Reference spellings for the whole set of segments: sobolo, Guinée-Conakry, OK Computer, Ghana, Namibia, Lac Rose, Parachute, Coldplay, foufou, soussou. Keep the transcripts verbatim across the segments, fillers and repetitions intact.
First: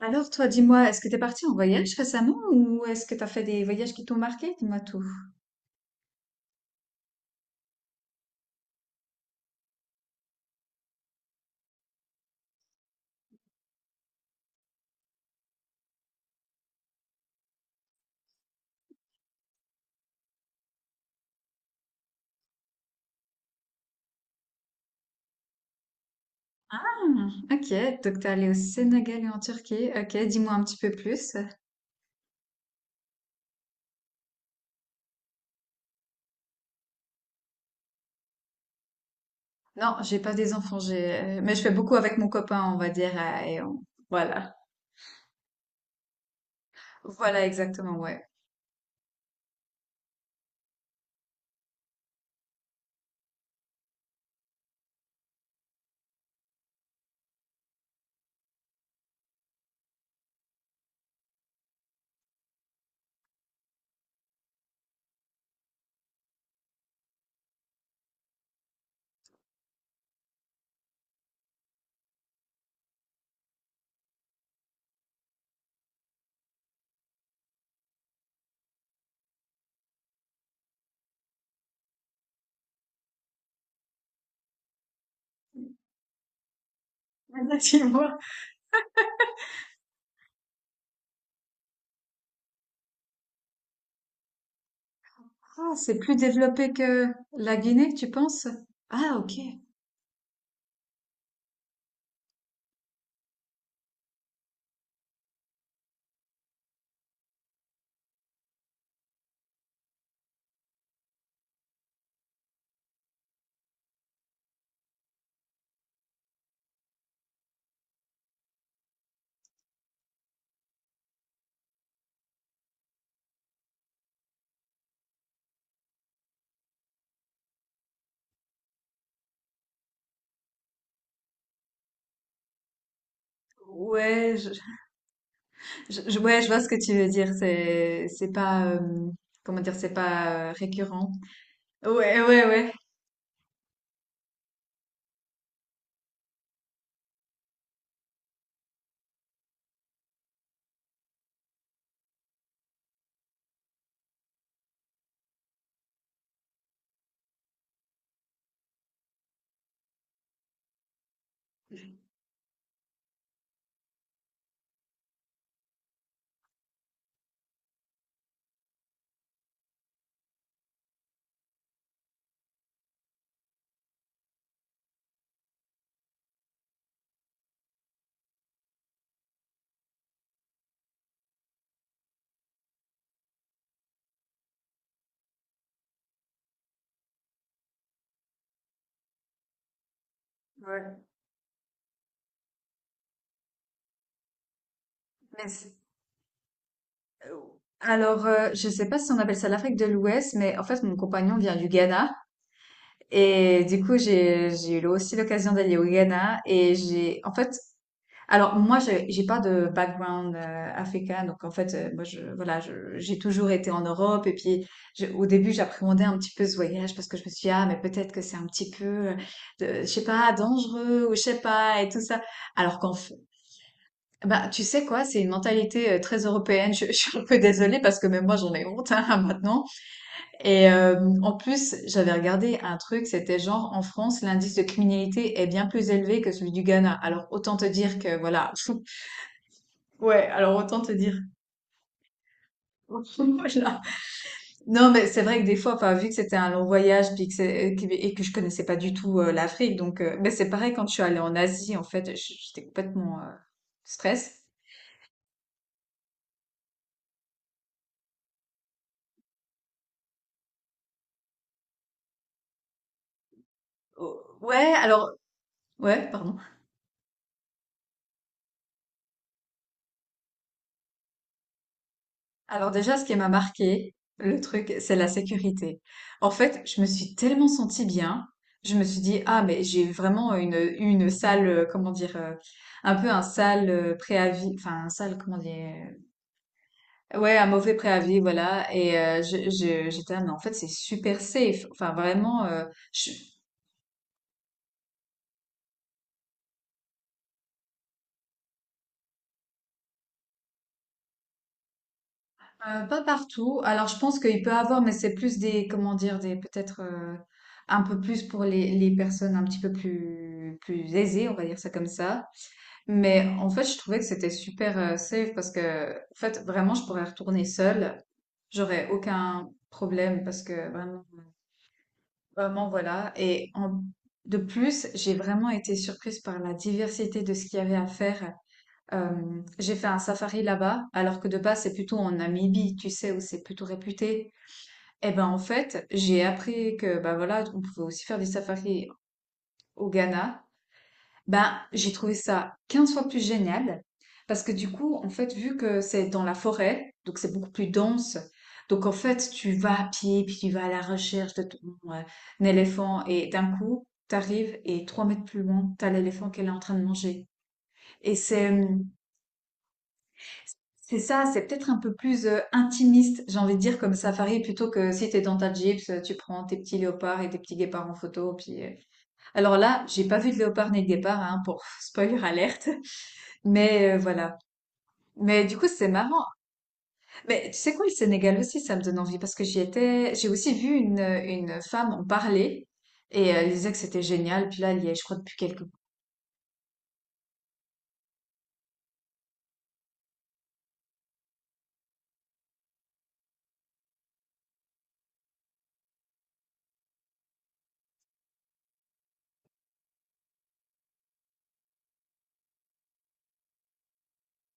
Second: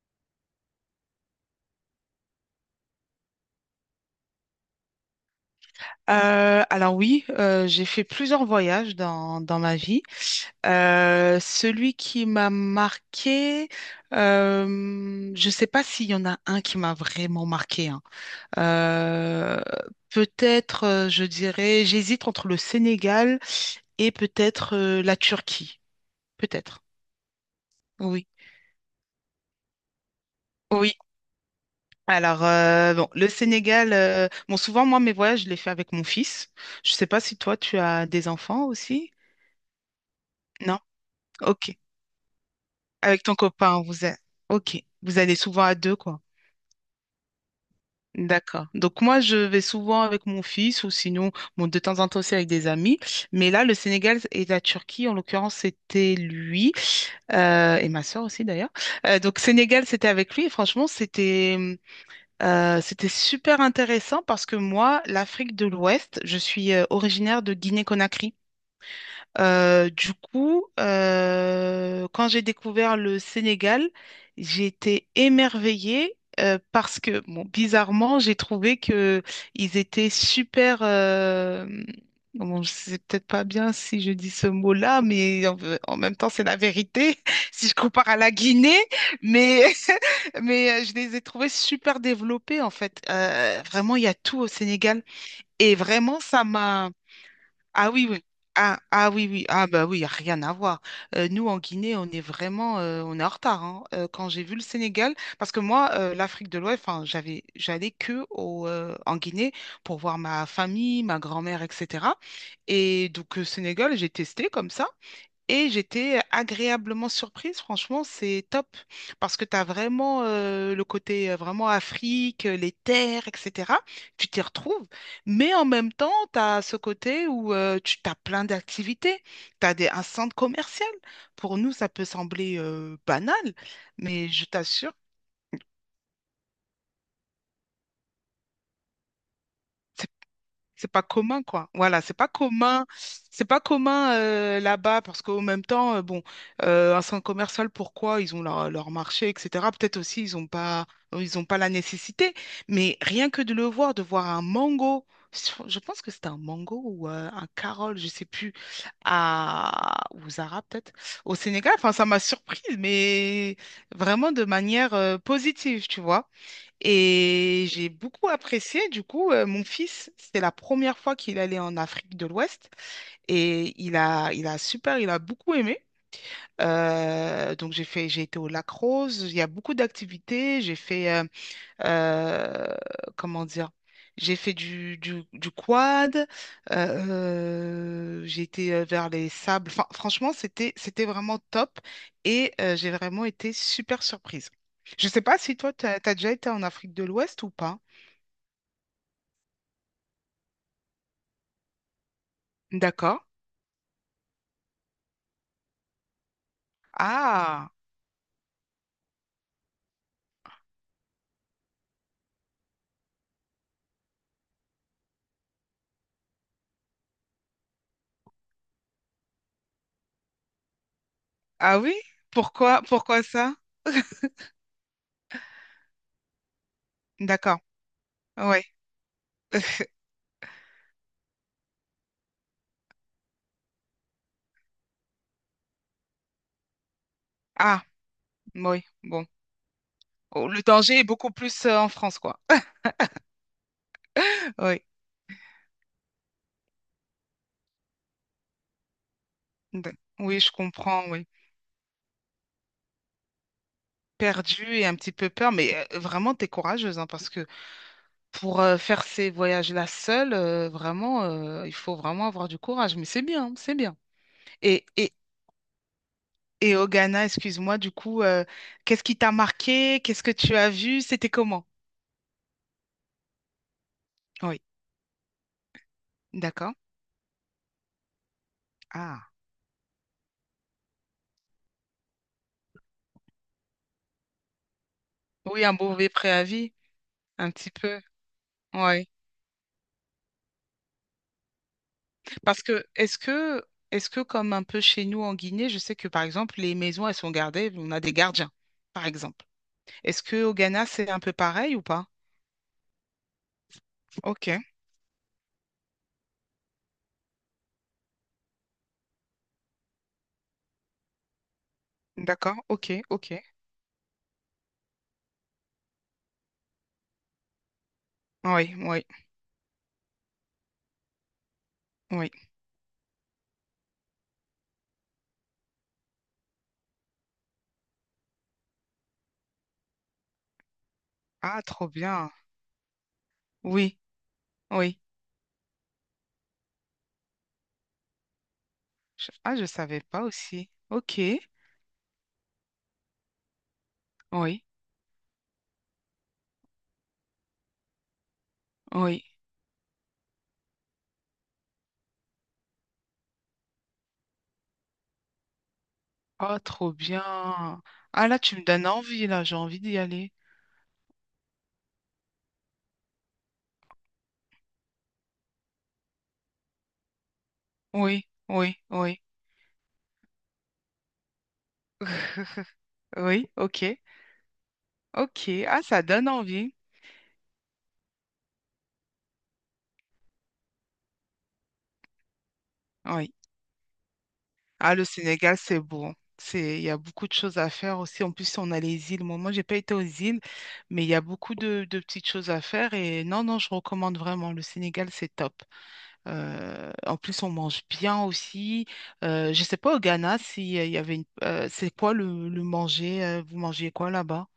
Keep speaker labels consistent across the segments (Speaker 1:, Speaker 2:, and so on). Speaker 1: Alors toi, dis-moi, est-ce que t'es parti en voyage récemment ou est-ce que t'as fait des voyages qui t'ont marqué? Dis-moi tout.
Speaker 2: Euh, alors oui, euh, j'ai fait plusieurs voyages dans, dans ma vie. Euh, celui qui m'a marqué, euh, je ne sais pas s'il y en a un qui m'a vraiment marqué, hein. Euh, peut-être, euh, je dirais, j'hésite entre le Sénégal et peut-être euh, la Turquie.
Speaker 1: Ah,
Speaker 2: Peut-être.
Speaker 1: ok, donc t'es
Speaker 2: Oui.
Speaker 1: allé au Sénégal et en Turquie. Ok, dis-moi un petit peu
Speaker 2: Oui.
Speaker 1: plus.
Speaker 2: Alors, euh, bon, le Sénégal, euh, bon, souvent, moi, mes voyages, je les fais avec mon fils. Je ne sais pas si toi, tu as des enfants aussi.
Speaker 1: Non, j'ai pas des enfants,
Speaker 2: Non?
Speaker 1: j'ai, mais je fais
Speaker 2: Ok.
Speaker 1: beaucoup avec mon copain, on va dire,
Speaker 2: Avec ton
Speaker 1: euh, et
Speaker 2: copain,
Speaker 1: on-
Speaker 2: vous êtes...
Speaker 1: voilà,
Speaker 2: Ok, vous allez souvent à deux, quoi.
Speaker 1: voilà exactement, ouais.
Speaker 2: D'accord. Donc moi, je vais souvent avec mon fils ou sinon, bon, de temps en temps aussi avec des amis. Mais là, le Sénégal et la Turquie, en l'occurrence, c'était lui euh, et ma soeur aussi d'ailleurs. Euh, donc Sénégal, c'était avec lui et franchement, c'était euh, c'était super intéressant parce que moi, l'Afrique de l'Ouest, je suis euh, originaire de Guinée-Conakry. Euh, du coup, euh, quand j'ai découvert le Sénégal, j'ai été émerveillée euh, parce que, bon, bizarrement, j'ai trouvé que ils étaient super. euh, bon, c'est peut-être pas bien si je dis ce mot-là, mais en, en même temps, c'est la vérité si je compare à
Speaker 1: Dis-moi.
Speaker 2: la Guinée. Mais, mais euh, je les ai trouvés super développés en fait. Euh, vraiment, il y a tout au Sénégal
Speaker 1: Ah,
Speaker 2: et
Speaker 1: c'est plus
Speaker 2: vraiment, ça
Speaker 1: développé
Speaker 2: m'a
Speaker 1: que la
Speaker 2: ah
Speaker 1: Guinée,
Speaker 2: oui,
Speaker 1: tu
Speaker 2: oui.
Speaker 1: penses?
Speaker 2: Ah, ah
Speaker 1: Ah,
Speaker 2: oui,
Speaker 1: ok.
Speaker 2: oui. Ah bah oui, y a rien à voir. Euh, nous, en Guinée, on est vraiment euh, on est en retard, hein. Euh, quand j'ai vu le Sénégal, parce que moi, euh, l'Afrique de l'Ouest, enfin, j'avais j'allais que au, euh, en Guinée pour voir ma famille, ma grand-mère, et cetera. Et donc, le Sénégal, j'ai testé comme ça. Et j'étais agréablement surprise, franchement, c'est top, parce que tu as vraiment euh, le côté euh, vraiment Afrique, euh, les terres, et cetera. Tu t'y retrouves, mais en même temps, tu as ce côté où euh, tu as plein d'activités, tu as des, un centre commercial. Pour nous, ça peut sembler euh, banal, mais
Speaker 1: Ouais,
Speaker 2: je
Speaker 1: je,
Speaker 2: t'assure.
Speaker 1: je- je- ouais, je vois ce que tu veux dire. C'est, c'est pas, euh, comment dire, c'est pas euh,
Speaker 2: C'est pas
Speaker 1: récurrent.
Speaker 2: commun, quoi. Voilà, c'est
Speaker 1: Ouais,
Speaker 2: pas
Speaker 1: ouais, ouais.
Speaker 2: commun. C'est pas commun euh, là-bas parce qu'au même temps, euh, bon, euh, un centre commercial, pourquoi? Ils ont leur, leur marché, et cetera. Peut-être aussi, ils ont pas, ils ont pas la nécessité. Mais rien que de le voir, de voir un mango, je pense que c'était un mango ou euh, un carole, je sais plus, à ou Zara peut-être, au Sénégal. Enfin, ça m'a surprise, mais vraiment de manière euh, positive, tu vois. Et j'ai beaucoup apprécié, du coup, euh, mon fils, c'était la première fois qu'il allait en Afrique de l'Ouest et il a, il a super, il a beaucoup aimé. Euh, donc j'ai fait, j'ai été au Lac Rose, il y a beaucoup d'activités, j'ai fait, euh, euh, comment dire, j'ai fait du, du, du quad, euh, euh, j'ai été euh, vers les sables, enfin franchement c'était,
Speaker 1: Ouais.
Speaker 2: c'était vraiment top et euh, j'ai vraiment été super surprise. Je sais pas
Speaker 1: Mais
Speaker 2: si toi,
Speaker 1: c'est-
Speaker 2: tu as déjà été en Afrique de
Speaker 1: euh,
Speaker 2: l'Ouest ou pas.
Speaker 1: Alors, euh, je sais pas si on appelle ça l'Afrique de l'Ouest, mais en fait, mon compagnon vient du Ghana.
Speaker 2: D'accord.
Speaker 1: Et du coup, j'ai, j'ai eu aussi l'occasion d'aller au Ghana. Et j'ai, en fait,
Speaker 2: Ah,
Speaker 1: alors moi, j'ai j'ai pas de background euh, africain. Donc, en fait, euh, moi, je, voilà, je- j'ai toujours été en Europe. Et puis, je- au début, j'appréhendais un petit peu ce voyage parce que je me suis dit, ah, mais peut-être que c'est un petit peu, euh, de- je sais pas, dangereux ou je sais
Speaker 2: ah
Speaker 1: pas, et
Speaker 2: oui?
Speaker 1: tout ça. Alors
Speaker 2: Pourquoi,
Speaker 1: qu'en
Speaker 2: pourquoi ça?
Speaker 1: Bah, tu sais quoi, c'est une mentalité euh, très européenne. Je, je suis un peu
Speaker 2: D'accord.
Speaker 1: désolée parce que même moi j'en
Speaker 2: Oui.
Speaker 1: ai honte, hein, maintenant. Et euh, en plus, j'avais regardé un truc, c'était genre en France, l'indice de criminalité est bien plus élevé que celui du Ghana. Alors autant te
Speaker 2: Ah,
Speaker 1: dire que voilà.
Speaker 2: oui. Bon.
Speaker 1: Ouais,
Speaker 2: Oh,
Speaker 1: alors
Speaker 2: le
Speaker 1: autant te
Speaker 2: danger est
Speaker 1: dire.
Speaker 2: beaucoup plus euh, en France, quoi.
Speaker 1: Voilà.
Speaker 2: Oui.
Speaker 1: Non, mais c'est vrai que des fois, enfin, vu que c'était un long voyage puis que c'est- euh, que- et que je connaissais pas du tout euh, l'Afrique,
Speaker 2: D-
Speaker 1: donc euh, mais
Speaker 2: Oui,
Speaker 1: c'est
Speaker 2: je
Speaker 1: pareil quand je suis
Speaker 2: comprends.
Speaker 1: allée
Speaker 2: Oui.
Speaker 1: en Asie, en fait, j- j'étais complètement euh, stress.
Speaker 2: Perdu et un petit peu peur, mais euh, vraiment, t'es courageuse, hein, parce que pour euh, faire ces voyages-là seule, euh, vraiment, euh, il faut vraiment avoir du courage. Mais c'est bien, c'est bien.
Speaker 1: Oh, ouais,
Speaker 2: Et,
Speaker 1: alors
Speaker 2: et,
Speaker 1: ouais, pardon.
Speaker 2: et au Ghana, excuse-moi, du coup, euh, qu'est-ce qui t'a marqué? Qu'est-ce que tu as vu? C'était comment?
Speaker 1: Alors déjà, ce qui m'a marqué, le
Speaker 2: Oui.
Speaker 1: truc, c'est la sécurité. En fait,
Speaker 2: D'accord.
Speaker 1: je me suis tellement sentie bien. Je me suis dit,
Speaker 2: Ah.
Speaker 1: ah, mais j'ai vraiment une, une salle, euh, comment dire, euh, un peu un sale euh, préavis, enfin, un sale, comment
Speaker 2: Oui, un
Speaker 1: dire,
Speaker 2: mauvais préavis.
Speaker 1: euh, ouais, un
Speaker 2: Un petit
Speaker 1: mauvais
Speaker 2: peu,
Speaker 1: préavis, voilà. Et
Speaker 2: ouais.
Speaker 1: euh, je- je- j'étais, ah, mais en fait, c'est super safe. Enfin, vraiment,
Speaker 2: Parce
Speaker 1: euh,
Speaker 2: que
Speaker 1: je-
Speaker 2: est-ce que est-ce que comme un peu chez nous en Guinée, je sais que par exemple les maisons elles sont gardées, on a des gardiens, par exemple. Est-ce que au Ghana c'est un peu pareil ou pas?
Speaker 1: euh, pas partout. Alors, je pense qu'il
Speaker 2: Ok,
Speaker 1: peut avoir, mais c'est plus des, comment dire, des, peut-être, euh, un peu plus pour les, les personnes un petit peu plus, plus aisées, on va dire ça comme ça.
Speaker 2: d'accord, ok,
Speaker 1: Mais
Speaker 2: ok.
Speaker 1: en fait, je trouvais que c'était super euh, safe parce que, en fait, vraiment, je pourrais retourner seule.
Speaker 2: Oui,
Speaker 1: J'aurais
Speaker 2: oui,
Speaker 1: aucun problème parce que vraiment,
Speaker 2: oui.
Speaker 1: vraiment, voilà. Et en- de plus, j'ai vraiment été surprise par la diversité de ce qu'il y avait à faire. Euh, j'ai fait un safari là-bas, alors que de base,
Speaker 2: Ah,
Speaker 1: c'est
Speaker 2: trop
Speaker 1: plutôt en
Speaker 2: bien.
Speaker 1: Namibie, tu sais, où c'est plutôt
Speaker 2: Oui,
Speaker 1: réputé.
Speaker 2: oui.
Speaker 1: Et ben, en fait, j'ai appris que, bah voilà, on pouvait aussi faire des safaris
Speaker 2: Je- Ah, je
Speaker 1: au
Speaker 2: savais pas
Speaker 1: Ghana.
Speaker 2: aussi. Ok,
Speaker 1: Ben, j'ai trouvé ça quinze fois plus génial parce que
Speaker 2: oui,
Speaker 1: du coup, en fait, vu que c'est dans la forêt, donc c'est beaucoup plus dense. Donc en
Speaker 2: oui.
Speaker 1: fait, tu vas à pied, puis tu vas à la recherche de ton euh, un éléphant et d'un coup, t'arrives et trois mètres plus loin, t'as l'éléphant qu'elle est
Speaker 2: Ah,
Speaker 1: en train de
Speaker 2: trop
Speaker 1: manger.
Speaker 2: bien.
Speaker 1: Et
Speaker 2: Ah là,
Speaker 1: c'est
Speaker 2: tu me
Speaker 1: hum,
Speaker 2: donnes envie là, j'ai envie d'y aller.
Speaker 1: c'est ça, c'est peut-être un peu plus euh, intimiste, j'ai envie de dire, comme safari, plutôt que si t'es dans ta Jeep, tu prends tes petits léopards et tes petits guépards en
Speaker 2: Oui,
Speaker 1: photo. Puis euh.
Speaker 2: oui, oui.
Speaker 1: Alors là, j'ai pas vu de léopard ni de guépard, hein, pour spoiler alerte.
Speaker 2: Oui,
Speaker 1: Mais
Speaker 2: ok,
Speaker 1: euh, voilà. Mais du
Speaker 2: ok.
Speaker 1: coup,
Speaker 2: Ah,
Speaker 1: c'est
Speaker 2: ça
Speaker 1: marrant.
Speaker 2: donne envie.
Speaker 1: Mais tu sais quoi, le Sénégal aussi, ça me donne envie parce que j'y étais, j'ai aussi vu une, une femme en parler
Speaker 2: Oui.
Speaker 1: et euh, elle disait que c'était génial. Puis là, elle y est,
Speaker 2: Ah,
Speaker 1: je
Speaker 2: le
Speaker 1: crois, depuis
Speaker 2: Sénégal,
Speaker 1: quelques
Speaker 2: c'est beau. C'est, il y a beaucoup de choses à faire aussi. En plus, on a les îles. Moi, moi, j'ai pas été aux îles, mais il y a beaucoup de, de petites choses à faire. Et non, non, je recommande vraiment. Le Sénégal, c'est top. Euh, en plus, on mange bien aussi. Euh, je sais pas au Ghana si euh, il y avait une. Euh, c'est quoi le, le manger? Euh, vous mangez quoi là-bas?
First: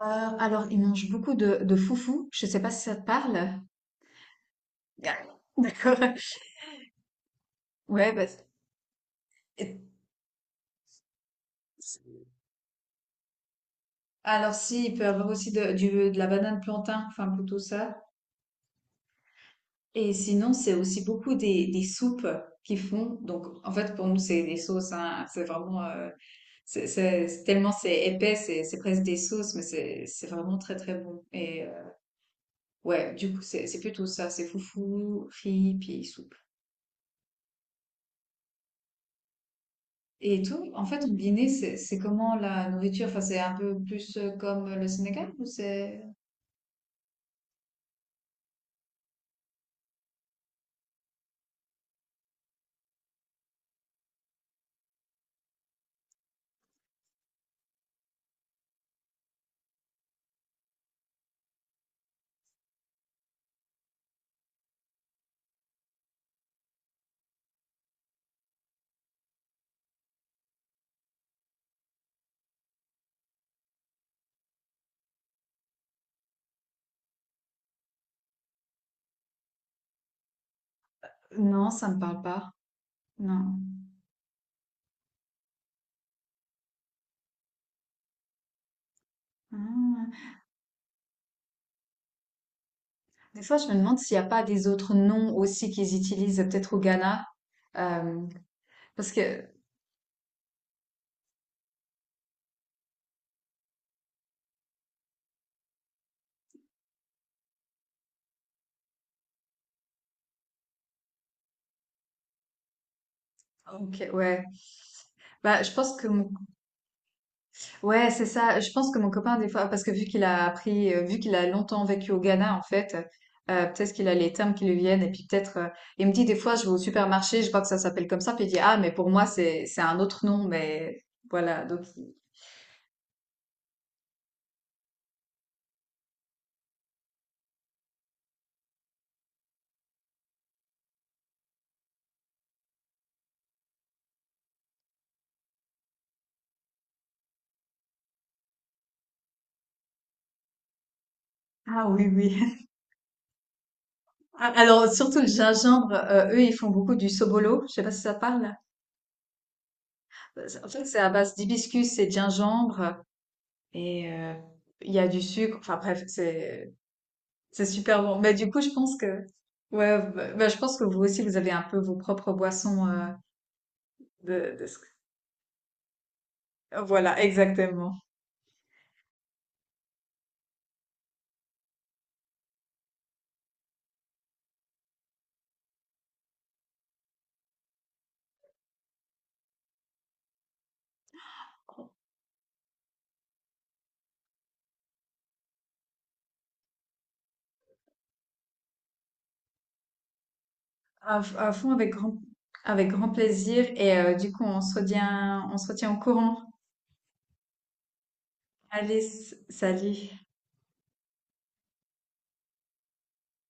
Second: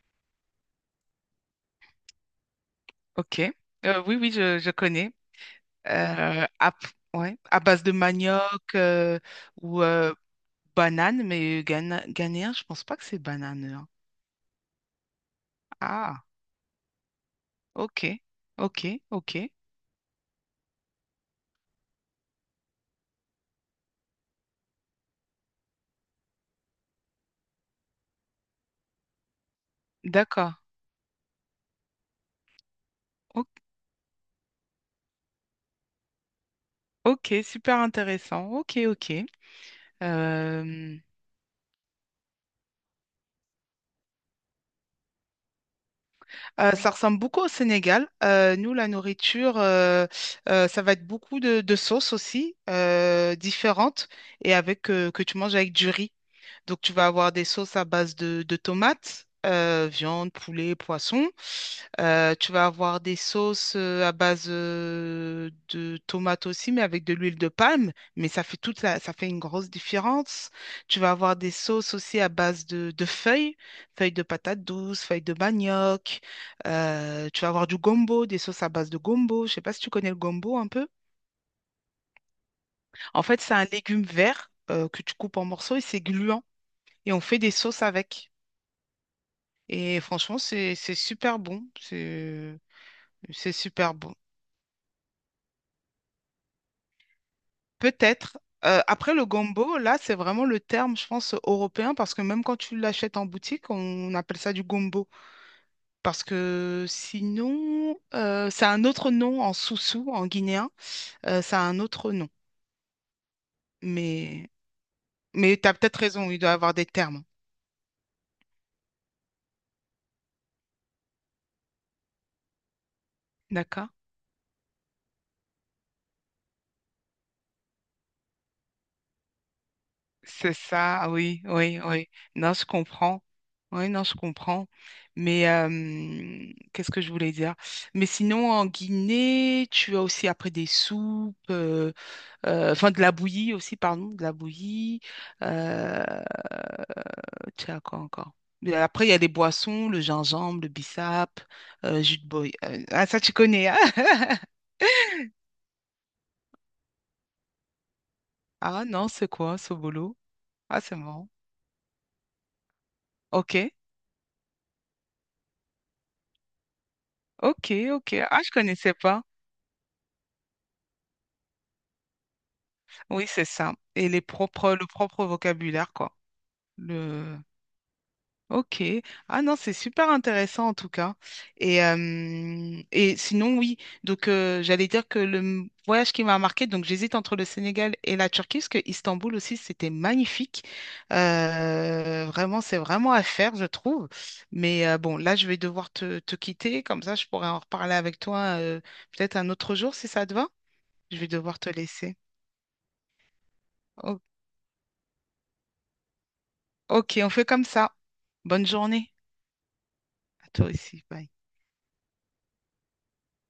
Speaker 1: heures. Alors, ils mangent beaucoup de, de foufou. Je sais pas si ça te
Speaker 2: Ok.
Speaker 1: parle.
Speaker 2: Euh, oui, oui, je, je connais.
Speaker 1: Ah, d'accord.
Speaker 2: Euh, à, ouais, à base de
Speaker 1: Ouais, bah,
Speaker 2: manioc euh,
Speaker 1: c'est-
Speaker 2: ou euh, banane, mais Ghana, ghanéen, je pense pas que c'est banane.
Speaker 1: alors si, il peut y avoir aussi de, du, de
Speaker 2: Ah,
Speaker 1: la banane plantain, enfin plutôt ça.
Speaker 2: ok, ok, ok.
Speaker 1: Et sinon, c'est aussi beaucoup des, des soupes qu'ils font. Donc, en fait, pour nous, c'est des sauces. Hein. C'est vraiment, euh, c'est, c'est- c'est tellement c'est épais, c'est, c'est presque des sauces, mais c'est, c'est
Speaker 2: D'accord.
Speaker 1: vraiment très très bon. Et euh, ouais, du coup,
Speaker 2: O-
Speaker 1: c'est, c'est plutôt ça. C'est foufou, riz, puis soupe.
Speaker 2: Ok, super intéressant. Ok, ok.
Speaker 1: Et tout, en
Speaker 2: Euh,
Speaker 1: fait, combiné, c'est, c'est comment la nourriture? Enfin, c'est un peu plus euh, comme le Sénégal ou c'est.
Speaker 2: euh, ça ressemble beaucoup au Sénégal. Euh, nous, la nourriture, euh, euh, ça va être beaucoup de, de sauces aussi, euh, différentes, et avec euh, que tu manges avec du riz. Donc, tu vas avoir des sauces à base de, de tomates, euh, viande, poulet, poisson. Euh, tu vas avoir des sauces euh, à base euh, de tomates aussi, mais avec de l'huile de palme. Mais ça fait toute la, ça fait une grosse différence. Tu vas avoir des sauces aussi à base de, de feuilles, feuilles de patates douces, feuilles de manioc. Euh, tu vas avoir du gombo, des sauces à base de gombo. Je sais pas si tu connais le gombo un peu.
Speaker 1: Non, ça me parle pas.
Speaker 2: En fait, c'est
Speaker 1: Non.
Speaker 2: un légume vert euh, que tu coupes en morceaux et c'est gluant. Et on fait des sauces avec. Et
Speaker 1: Ah.
Speaker 2: franchement, c'est c'est super bon. C'est
Speaker 1: Des
Speaker 2: c'est
Speaker 1: fois, je me
Speaker 2: super
Speaker 1: demande
Speaker 2: bon.
Speaker 1: s'il n'y a pas des autres noms aussi qu'ils utilisent, peut-être au Ghana. Euh,
Speaker 2: Peut-être. Euh,
Speaker 1: Parce
Speaker 2: après, le
Speaker 1: que,
Speaker 2: gombo, là, c'est vraiment le terme, je pense, européen, parce que même quand tu l'achètes en boutique, on appelle ça du gombo. Parce que sinon, euh, c'est un autre nom en soussou, en guinéen, euh, ça a un autre nom.
Speaker 1: ok, ouais.
Speaker 2: Mais, mais
Speaker 1: Bah,
Speaker 2: tu
Speaker 1: je
Speaker 2: as
Speaker 1: pense
Speaker 2: peut-être
Speaker 1: que mon.
Speaker 2: raison, il doit avoir des termes.
Speaker 1: Ouais, c'est ça. Je pense que mon copain, des fois, parce que vu qu'il a appris, euh, vu qu'il a longtemps vécu au Ghana, en fait, euh,
Speaker 2: D'accord?
Speaker 1: peut-être qu'il a les termes qui lui viennent. Et puis peut-être, euh, il me dit des fois, je vais au supermarché, je vois que ça s'appelle comme ça, puis il dit, ah, mais pour moi, c'est c'est un autre nom,
Speaker 2: C'est ça,
Speaker 1: mais
Speaker 2: ah oui,
Speaker 1: voilà.
Speaker 2: oui,
Speaker 1: Donc,
Speaker 2: oui.
Speaker 1: il-
Speaker 2: Non, je comprends. Oui, non, je comprends. Mais euh, qu'est-ce que je voulais dire? Mais sinon, en Guinée, tu as aussi après des soupes, euh, euh, enfin de la bouillie aussi, pardon, de la bouillie. Euh, tu as quoi encore? Mais après, il y a les boissons, le gingembre, le bissap,
Speaker 1: ah
Speaker 2: euh,
Speaker 1: oui,
Speaker 2: jus de
Speaker 1: oui.
Speaker 2: boy. Euh, ah, ça, tu connais, hein?
Speaker 1: Ah, alors, surtout le gingembre, euh, eux, ils font beaucoup du sobolo. Je sais pas si ça te parle.
Speaker 2: Ah non, c'est quoi, ce boulot?
Speaker 1: En
Speaker 2: Ah,
Speaker 1: fait,
Speaker 2: c'est
Speaker 1: c'est à
Speaker 2: marrant.
Speaker 1: base d'hibiscus et de gingembre,
Speaker 2: Ok,
Speaker 1: et euh, il y a du sucre. Enfin bref, c'est C'est
Speaker 2: ok,
Speaker 1: super
Speaker 2: ok.
Speaker 1: bon. Bah,
Speaker 2: Ah,
Speaker 1: du
Speaker 2: je
Speaker 1: coup, je
Speaker 2: connaissais
Speaker 1: pense
Speaker 2: pas.
Speaker 1: que, ouais, bah, bah, je pense que vous aussi, vous avez un peu vos propres boissons, euh,
Speaker 2: Oui, c'est ça. Et les
Speaker 1: de, de
Speaker 2: propres,
Speaker 1: ce-
Speaker 2: le propre vocabulaire, quoi.
Speaker 1: Voilà,
Speaker 2: Le...
Speaker 1: exactement.
Speaker 2: Ok. Ah non, c'est super intéressant en tout cas. Et, euh, et sinon, oui. Donc, euh, j'allais dire que le m- voyage qui m'a marqué, donc j'hésite entre le Sénégal et la Turquie, parce que Istanbul aussi, c'était magnifique. Euh, vraiment, c'est vraiment à faire, je trouve. Mais euh, bon, là, je vais devoir te, te quitter. Comme ça, je pourrais en reparler avec toi euh, peut-être un autre jour, si ça te va. Je
Speaker 1: À,
Speaker 2: vais
Speaker 1: f- à
Speaker 2: devoir te
Speaker 1: fond, avec grand,
Speaker 2: laisser.
Speaker 1: avec grand plaisir. Et euh,
Speaker 2: OK.
Speaker 1: du coup, on se retient, on se retient au courant.
Speaker 2: Ok, on fait comme ça. Bonne
Speaker 1: Allez,
Speaker 2: journée
Speaker 1: s- salut.
Speaker 2: à toi aussi. Bye.